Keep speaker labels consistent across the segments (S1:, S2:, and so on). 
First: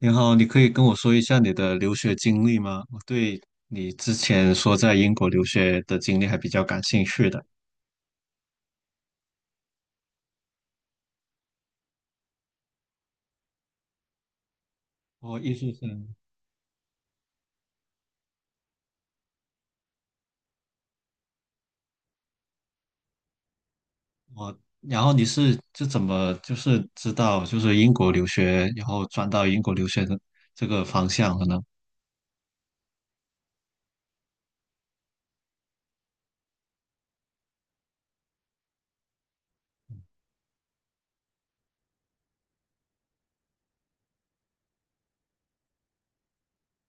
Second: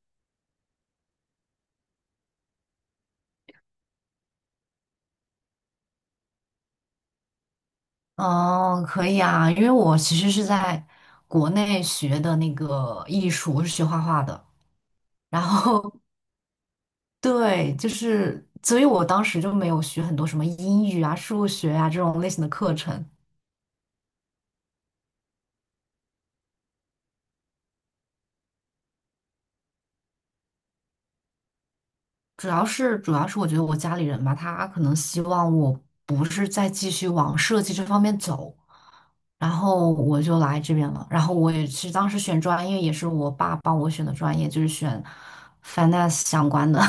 S1: 你好，你可以跟我说一下你的留学经历吗？我对你之前说在英国留学的经历还比较感兴趣的。
S2: 哦，可以啊，因为我其实是在国内学的那个艺术，我是学画画的。
S1: 我
S2: 然
S1: 艺术
S2: 后，
S1: 生。
S2: 对，就是，所以我当时就没有学很多什么英语啊、数学啊这种类型的课程。
S1: 然后你是就怎么就是知道就是英国留学，然后转到英国留学的这个方向的呢？
S2: 主要是我觉得我家里人吧，他可能希望我不是再继续往设计这方面走，然后我就来这边了。然后我也是当时选专业，也是我爸帮我选的专业，就是选 finance 相关的。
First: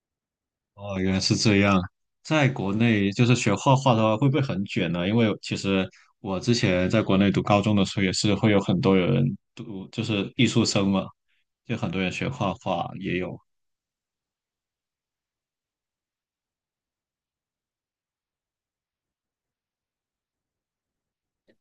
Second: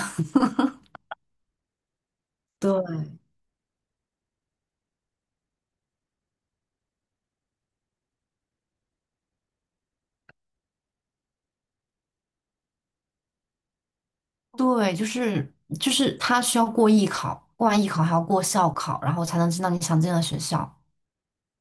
S1: 哦，原来是这样。在 国内
S2: 对。
S1: 就是学画画的话，会不会很卷呢？因为其实我之前在国内读高中的时候，也是会有很多人就是艺术生嘛，就很多人学画画也有。
S2: 对，就是他需要过艺考，过完艺考还要过校考，然后才能进到你想进的学校。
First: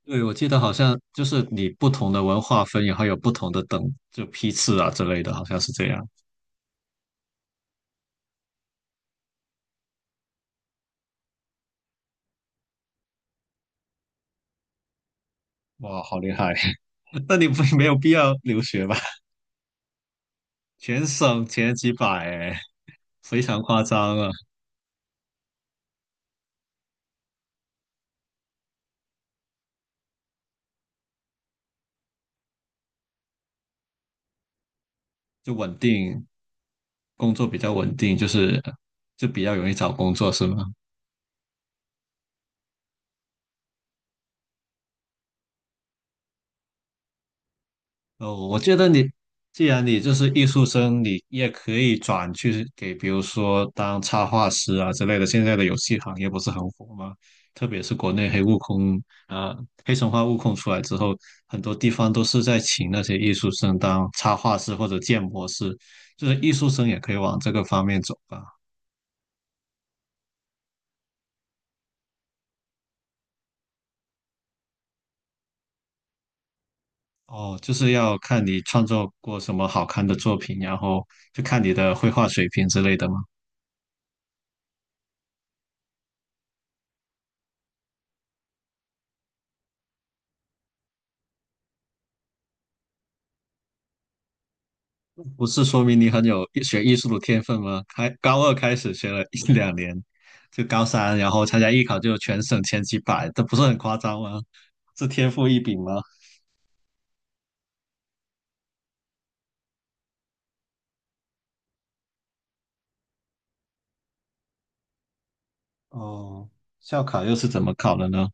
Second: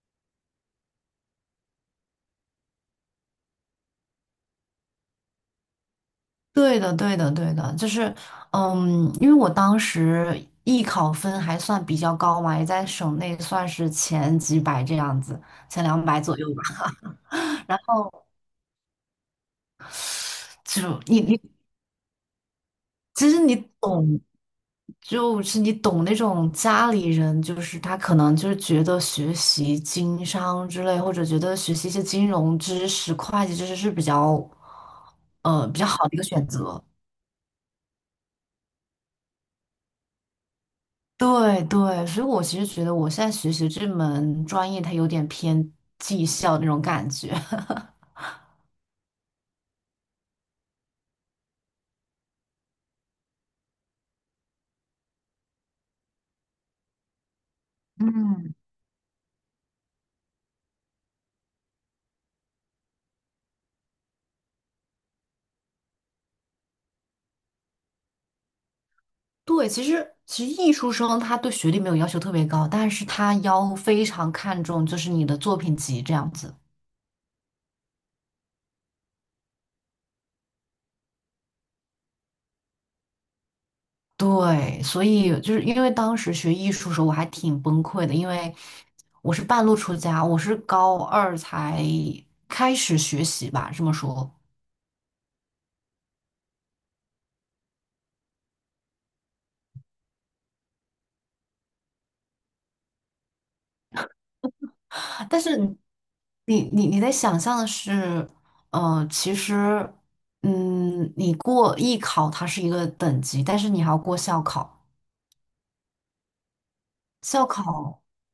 S1: 对，我记得好像就是你不同的文化分，然后有不同的批次啊之类的，好像是这样。
S2: 对的，对的，对的，就是因为我当时艺考分还算比较高嘛，也在省内算是前几百这样子，前
S1: 哇，
S2: 两
S1: 好
S2: 百
S1: 厉
S2: 左右
S1: 害！
S2: 吧。
S1: 那你不
S2: 然
S1: 没有必
S2: 后
S1: 要留学吧？
S2: 就
S1: 全
S2: 你
S1: 省前几百，哎，
S2: 其实
S1: 非
S2: 你
S1: 常夸张
S2: 懂，
S1: 啊！
S2: 就是你懂那种家里人，就是他可能就是觉得学习经商之类，或者觉得学习一些金融知识、会计知识是比较，
S1: 就稳
S2: 比较好的一个
S1: 定，
S2: 选择。
S1: 工作比较稳定，就是就比较容易找工作，是吗？
S2: 对对，所以我其实觉得我现在学习这门专业，它有点偏技校那种感觉。
S1: 哦，我觉得你既然你就是艺术生，你也可以转去给，比如说当插画师啊之类的。现在的游戏行业不是很火吗？特别是国内
S2: 嗯，
S1: 呃，黑神话悟空出来之后，很多地方都是在请那些艺术生当插画师或者建模师，就是艺术生也可以往这个方面走吧。
S2: 对，其实艺术生他对学历没有要求特别高，但是他要非常看重就是你的作品集这样子。
S1: 哦，就是要看你创作过什么好看的作品，然后就看你的绘画水平之类的嘛。
S2: 对，所以就是因为当时学艺术的时候，我还挺崩溃的，因为我是半路出家，我是高二才开始学习吧，这么说。
S1: 不是说明你很有艺术的天分吗？高二开始学了一两年，就高三，然后参加艺考就全省前几百，这不是很夸张吗？这天
S2: 但
S1: 赋
S2: 是
S1: 异
S2: 你
S1: 禀吗？
S2: 你你你在想象的是，其实，你过艺考它是一个等级，但是你还要过校考，
S1: 哦，校考又是
S2: 校
S1: 怎么考
S2: 考
S1: 的呢？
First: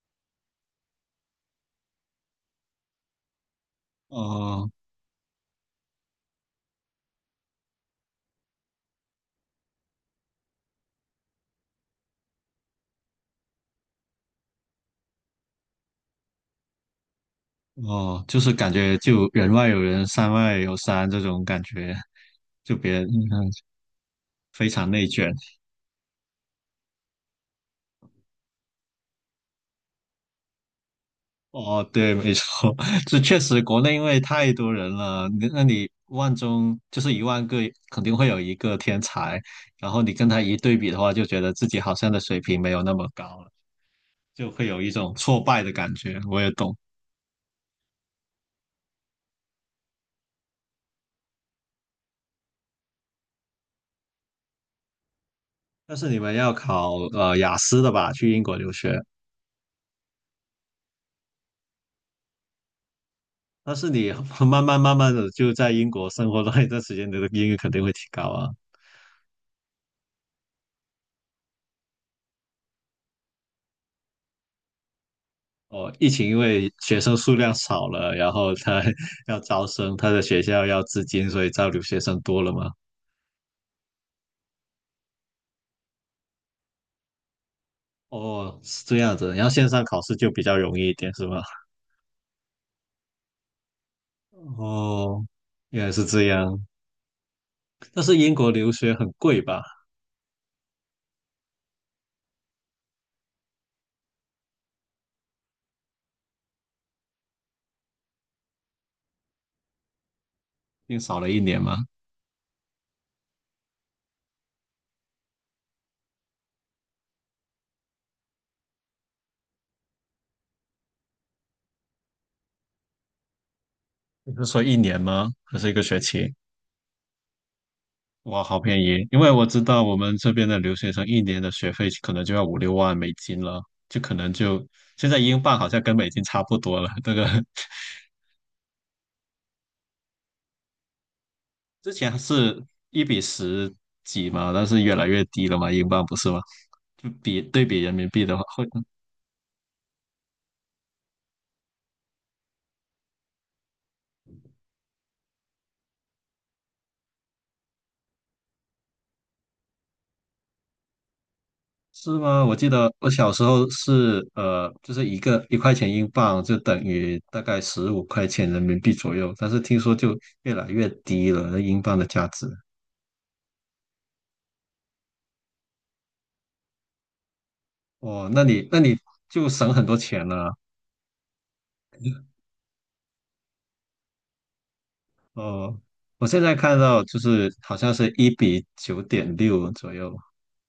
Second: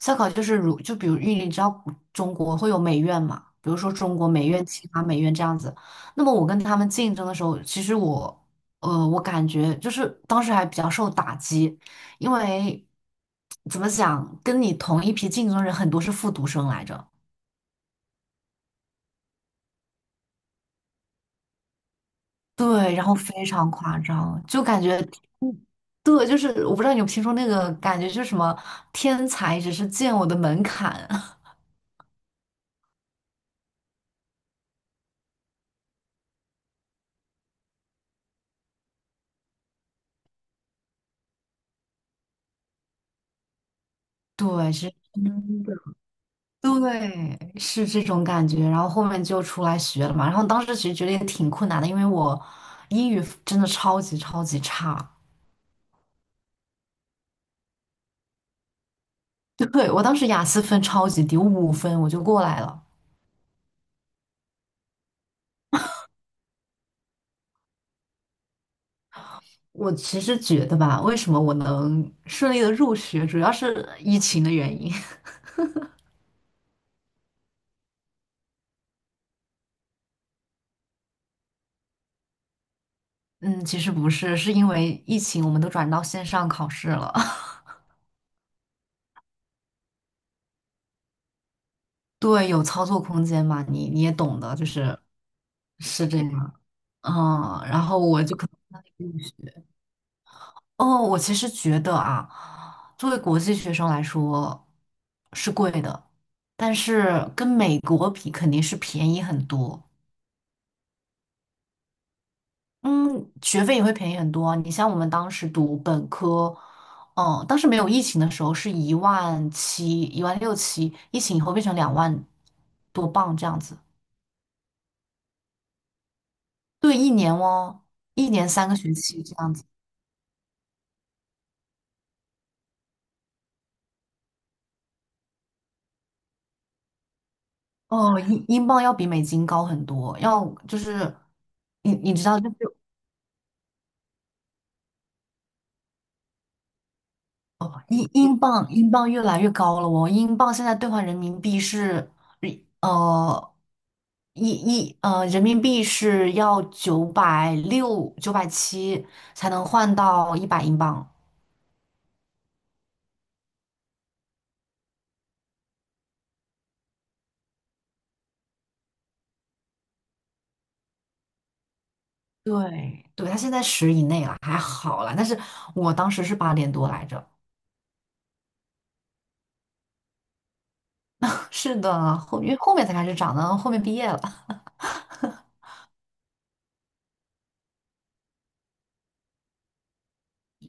S2: 烧烤就是比如因为你知道中国会有美院嘛，比如说中国美院、
S1: 哦
S2: 清华美院这样子。那么我跟他们竞争的时候，其实我我感觉就是当时还比较受打击，因为怎么讲，跟你同一批竞争人很多是复读生来着，
S1: 哦，就是感觉就人外有人，山外有山这种感觉，就别
S2: 对，
S1: 人
S2: 然后非常夸张，就
S1: 非
S2: 感
S1: 常
S2: 觉。
S1: 内卷。
S2: 嗯，对，就是我不知道你有没有听说那个感觉，就是什么天才只是见我的门槛。
S1: 哦，对，没错，这确实国内因为太多人了，你万中就是10000个，肯定会有一个天才，然后你跟他一对比的话，就觉得自己好像的水平没有那么高了，就会
S2: 对，
S1: 有一种挫败的感觉。我也懂，
S2: 对，是这种感觉。然后后面就出来学了嘛。然后当时其实觉得也挺困难的，因为我英语真的超级超级差。
S1: 但是你们要考雅思的吧，去英国留学，
S2: 对，我当时雅思分超级低，我5分我就过来了。
S1: 但是你 慢慢慢慢的就在英国生活了一段 时间，你的英语肯定会提高啊。
S2: 我其实觉得吧，为什么我能顺利的入学，主要是疫情的原因。
S1: 哦，疫情因为学生数量少了，然后他 要招生，他的学校要资金，所以招留学生多了嘛。
S2: 嗯，其实不是，是因为疫情我们都转到线上考试了。
S1: 哦，是这样子，然后线上考试就比较容易一点，是吗？
S2: 对，有操作空间嘛，你也懂的，就是
S1: 哦，原来是
S2: 是这
S1: 这
S2: 样。
S1: 样。
S2: 嗯，然后
S1: 但是
S2: 我
S1: 英
S2: 就可
S1: 国留
S2: 能。
S1: 学很贵吧？
S2: 哦，我其实觉得啊，作为国际学生来说是贵的，但是跟美国比肯定是便宜很多。
S1: 因为少了一年吗？
S2: 嗯，学费也会便宜很多啊你像我们当时读本科，嗯，当时没有疫情的时候是1万7、1万6、7，疫情以后变成2万多镑这样子。
S1: 你是说一年吗？还是一个学期？
S2: 对，一年哦，一
S1: 哇，
S2: 年
S1: 好
S2: 三个
S1: 便
S2: 学
S1: 宜！因
S2: 期
S1: 为
S2: 这
S1: 我
S2: 样
S1: 知
S2: 子。
S1: 道我们这边的留学生一年的学费可能就要5、6万美金了，就可能就现在英镑好像跟美金差不多了，这个
S2: 哦，英镑要比美金高很多，要就是
S1: 之
S2: 你
S1: 前
S2: 知道，就是
S1: 是一比十几嘛，但是越来越低了嘛，英镑不是吗？就比对比
S2: 哦，
S1: 人民
S2: 英
S1: 币
S2: 英
S1: 的话，
S2: 镑英镑越来越高了哦，英镑现在兑换人民币是，呃，一一呃，人民币是要960、970才能换到100英镑。
S1: 是吗？我记得我小时候是就是1块钱英镑就等于大概15块钱人民币左右，但是听说就越来越低了，那英镑的价值。
S2: 对，对，它现在10以内了，还好啦。但是我当时是8点多来着。
S1: 哦，那你就省很多钱了。
S2: 是的，因为后面才开始涨的，后面毕业了。
S1: 哦，我现在看到就是好像是1:9.6左右。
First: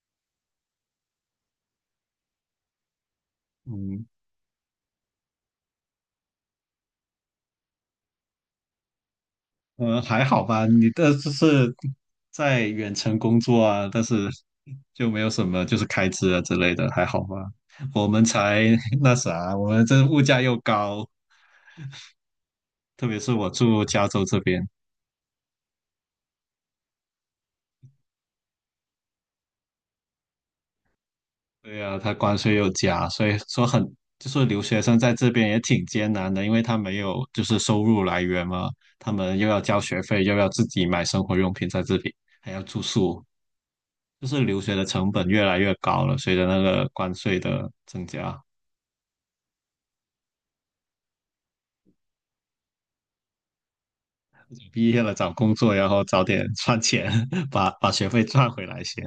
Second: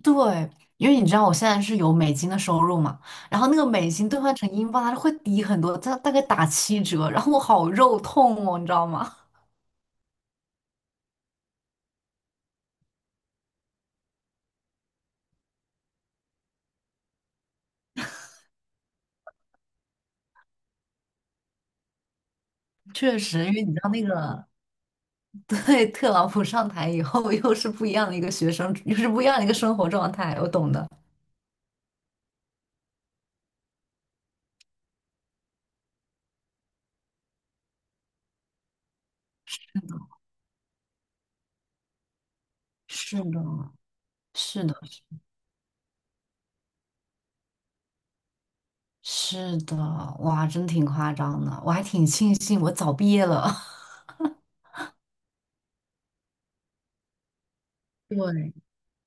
S2: 对，因为你知道我现在是有美金的收入嘛，然后那个美
S1: 嗯，
S2: 金兑换成英镑，它会低很多，它大概打7折，然后我好肉痛哦，你知道吗？
S1: 嗯，还好吧，你的就是在远程工作啊，但是就没有什么就是开支啊之类的，还好吧。我们才 那啥，我们这物价又高，特
S2: 确
S1: 别是
S2: 实，
S1: 我
S2: 因为你知
S1: 住
S2: 道那
S1: 加州这
S2: 个，
S1: 边，
S2: 对，特朗普上台以后，又是不一样的一个学生，又是不一样的一个生活状态，我懂的。
S1: 对呀，他关税又加，所以说就是留学生在这边也挺艰难的，因为他没有就是收入来源嘛，他们又要交学费，又要自己买生活用品在这里，还要住
S2: 是
S1: 宿，
S2: 的，
S1: 就是留
S2: 是
S1: 学
S2: 的，
S1: 的成本越来越高了，随着那个关税的增加。
S2: 是的，哇，真挺夸张的，我还挺庆幸我早毕业了。
S1: 毕业了找工作，然后早点赚钱，把学费赚
S2: 对，
S1: 回来先。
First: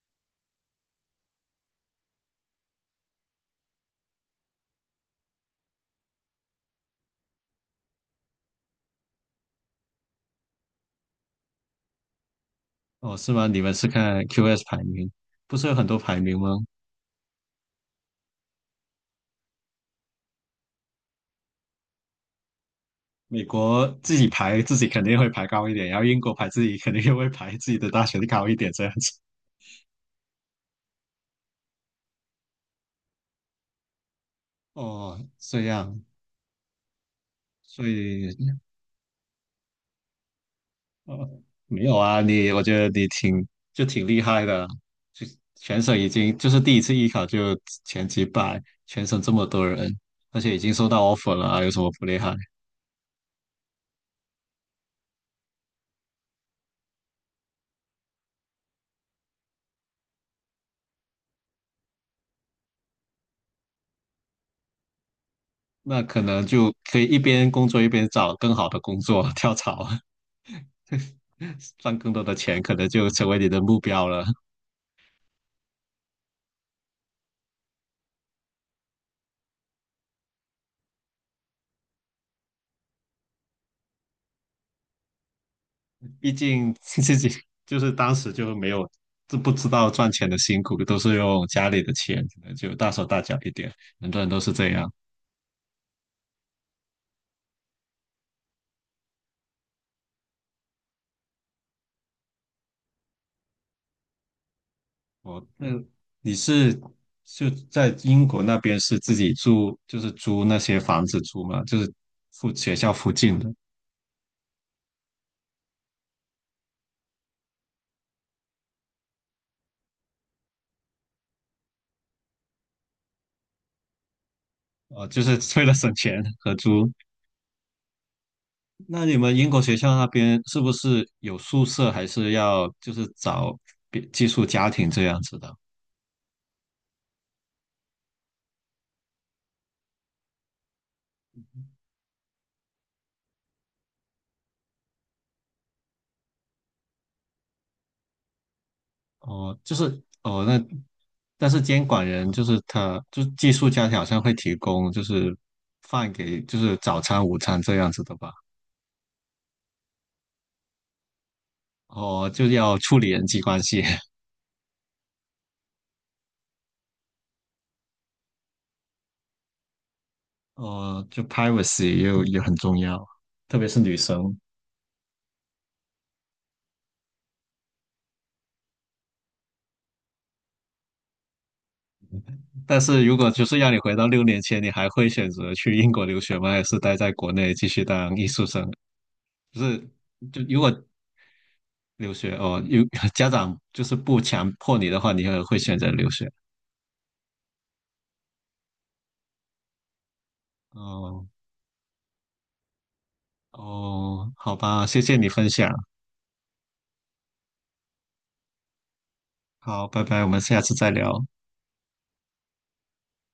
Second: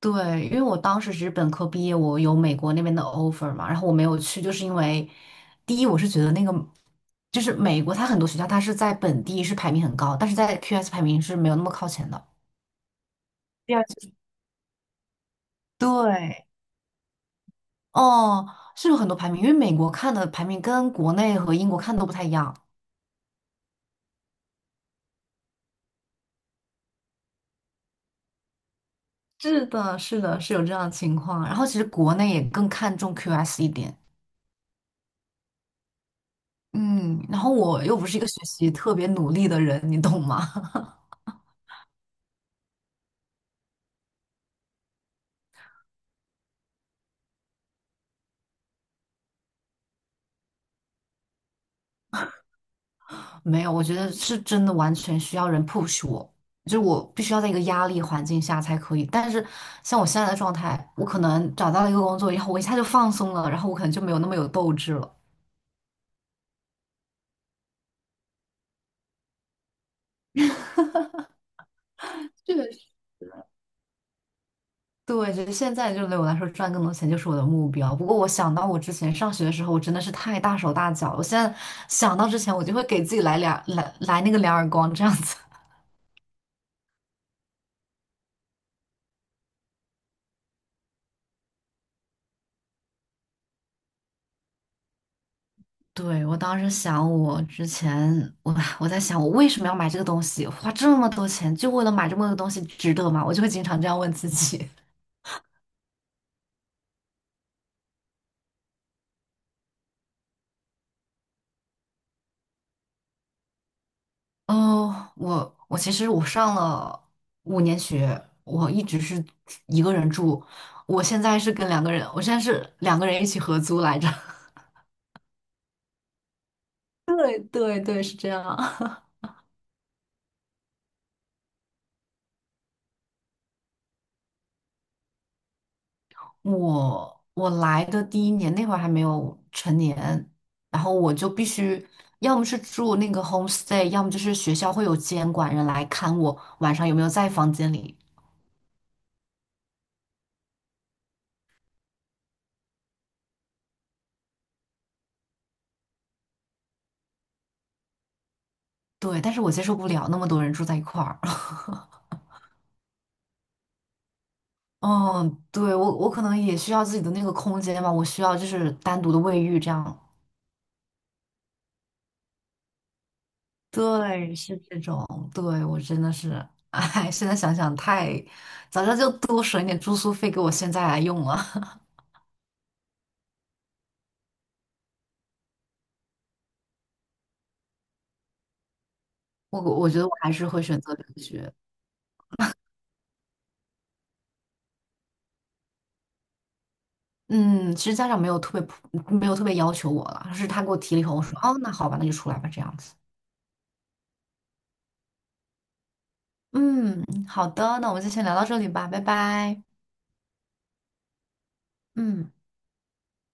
S2: 对，因为我当时只是本科毕业，我有美国那边的 offer 嘛，然后我没有去，就是因为第一，我是觉得那个就是美国，它很多学校它是在本地是排名很高，但是在 QS 排名是没有那么靠前的。
S1: 哦，是吗？你们
S2: 第二
S1: 是
S2: 就是
S1: 看 QS 排名，不是有很多排名
S2: 对，
S1: 吗？
S2: 哦，是有很多排名，因为美国看的排名跟国内和英国看的都不太一样。
S1: 美国自己排自己肯定会排高一点，然后英国排自己肯定会排自己的大学的高一点，这样子。
S2: 是的，是的，是有这样的情况。然后其实国内也更看重 QS 一点，
S1: 哦，这样，
S2: 嗯，然后我
S1: 所
S2: 又不是一个
S1: 以
S2: 学习特别努力的人，你懂吗？
S1: 呃，没有啊，我觉得你挺厉害的，就全省已经就是第一次艺考就前几百，全省这么多人，而且已经收到 offer 了啊，有什么不厉害？
S2: 没有，我觉得是真的完全需要人 push 我，就是我必须要在一个压力环境下才可以。但是像我现在的状态，我可能找到了一个工作以后，我一下就放松了，然后我可能就没有那么有斗志了。
S1: 那可能就可以一边工作一边找更好的工作，跳槽，赚更多的
S2: 这
S1: 钱，
S2: 个
S1: 可
S2: 是
S1: 能就成为你的目标了。
S2: 对，就是现在就对我来说赚更多钱就是我的目标。不过我想到我之前上学的时候，我真的是太大手大脚了。我现在想到之前，我就会给自己来那个两耳光这样子。
S1: 毕竟 自己就是当时就没有，就不知道赚钱的辛苦，都是用家里的钱，可能就大手大脚一点。很多人都是这样。
S2: 对，我当时想，我之前我在想，我为什么要买这个东西？花这么多钱，就为了买这么个东西，值得吗？我就会经常这样问自己。
S1: 那你是就在英国那边是自己住，就是租那些房子住吗？就是附学校附近的，
S2: 哦，我其实我上了5年学，我一直是一个人住，我现在是跟两个人，我现在是两个人一起合租来着。
S1: 哦，就是为了省钱合租。
S2: 对对，是这样。
S1: 那你们英国学校那边是不是有宿舍，还是要就是找别寄宿家庭这样子的？
S2: 我来的第一年那会儿还没有成年，然后我就必须要么是住那个 homestay，要么就是学校会有监管人来看我晚上有没有在房间里。
S1: 哦，就是哦，那但是监管人就是他，就是寄宿家庭好像会提供就是饭给就是早餐、午餐这样子的吧？
S2: 对，但是我接受不了那么多人住在一块儿。
S1: 哦，就要处理人际关系，
S2: 嗯，对，我可能也需要自己的那个空间吧，我需要就是单独的卫浴这样。
S1: 哦，就 privacy 又也很重要，特别是女
S2: 对，
S1: 生。
S2: 是这种。对，我真的是，哎，现在想想太，早知道就多省一点住宿费给我现在来用了。
S1: 但是如果就是让你回到6年前，你还会选择去英国留学吗？还是待在国内继续当艺术生？就
S2: 我
S1: 是
S2: 我觉得我还
S1: 就
S2: 是
S1: 如
S2: 会
S1: 果
S2: 选择留学。
S1: 留学哦，有 家长就是不强迫你的话，你也会选择留学。
S2: 嗯，其实家长没有特别没有特别要求我了，是他给我提了以后，我
S1: 哦
S2: 说哦，那好吧，那就出来吧，这样子。
S1: 哦，好吧，谢谢你分享。
S2: 嗯，好的，那我们就先聊到这里吧，拜拜。
S1: 好，拜拜，我们下次再聊。
S2: 嗯。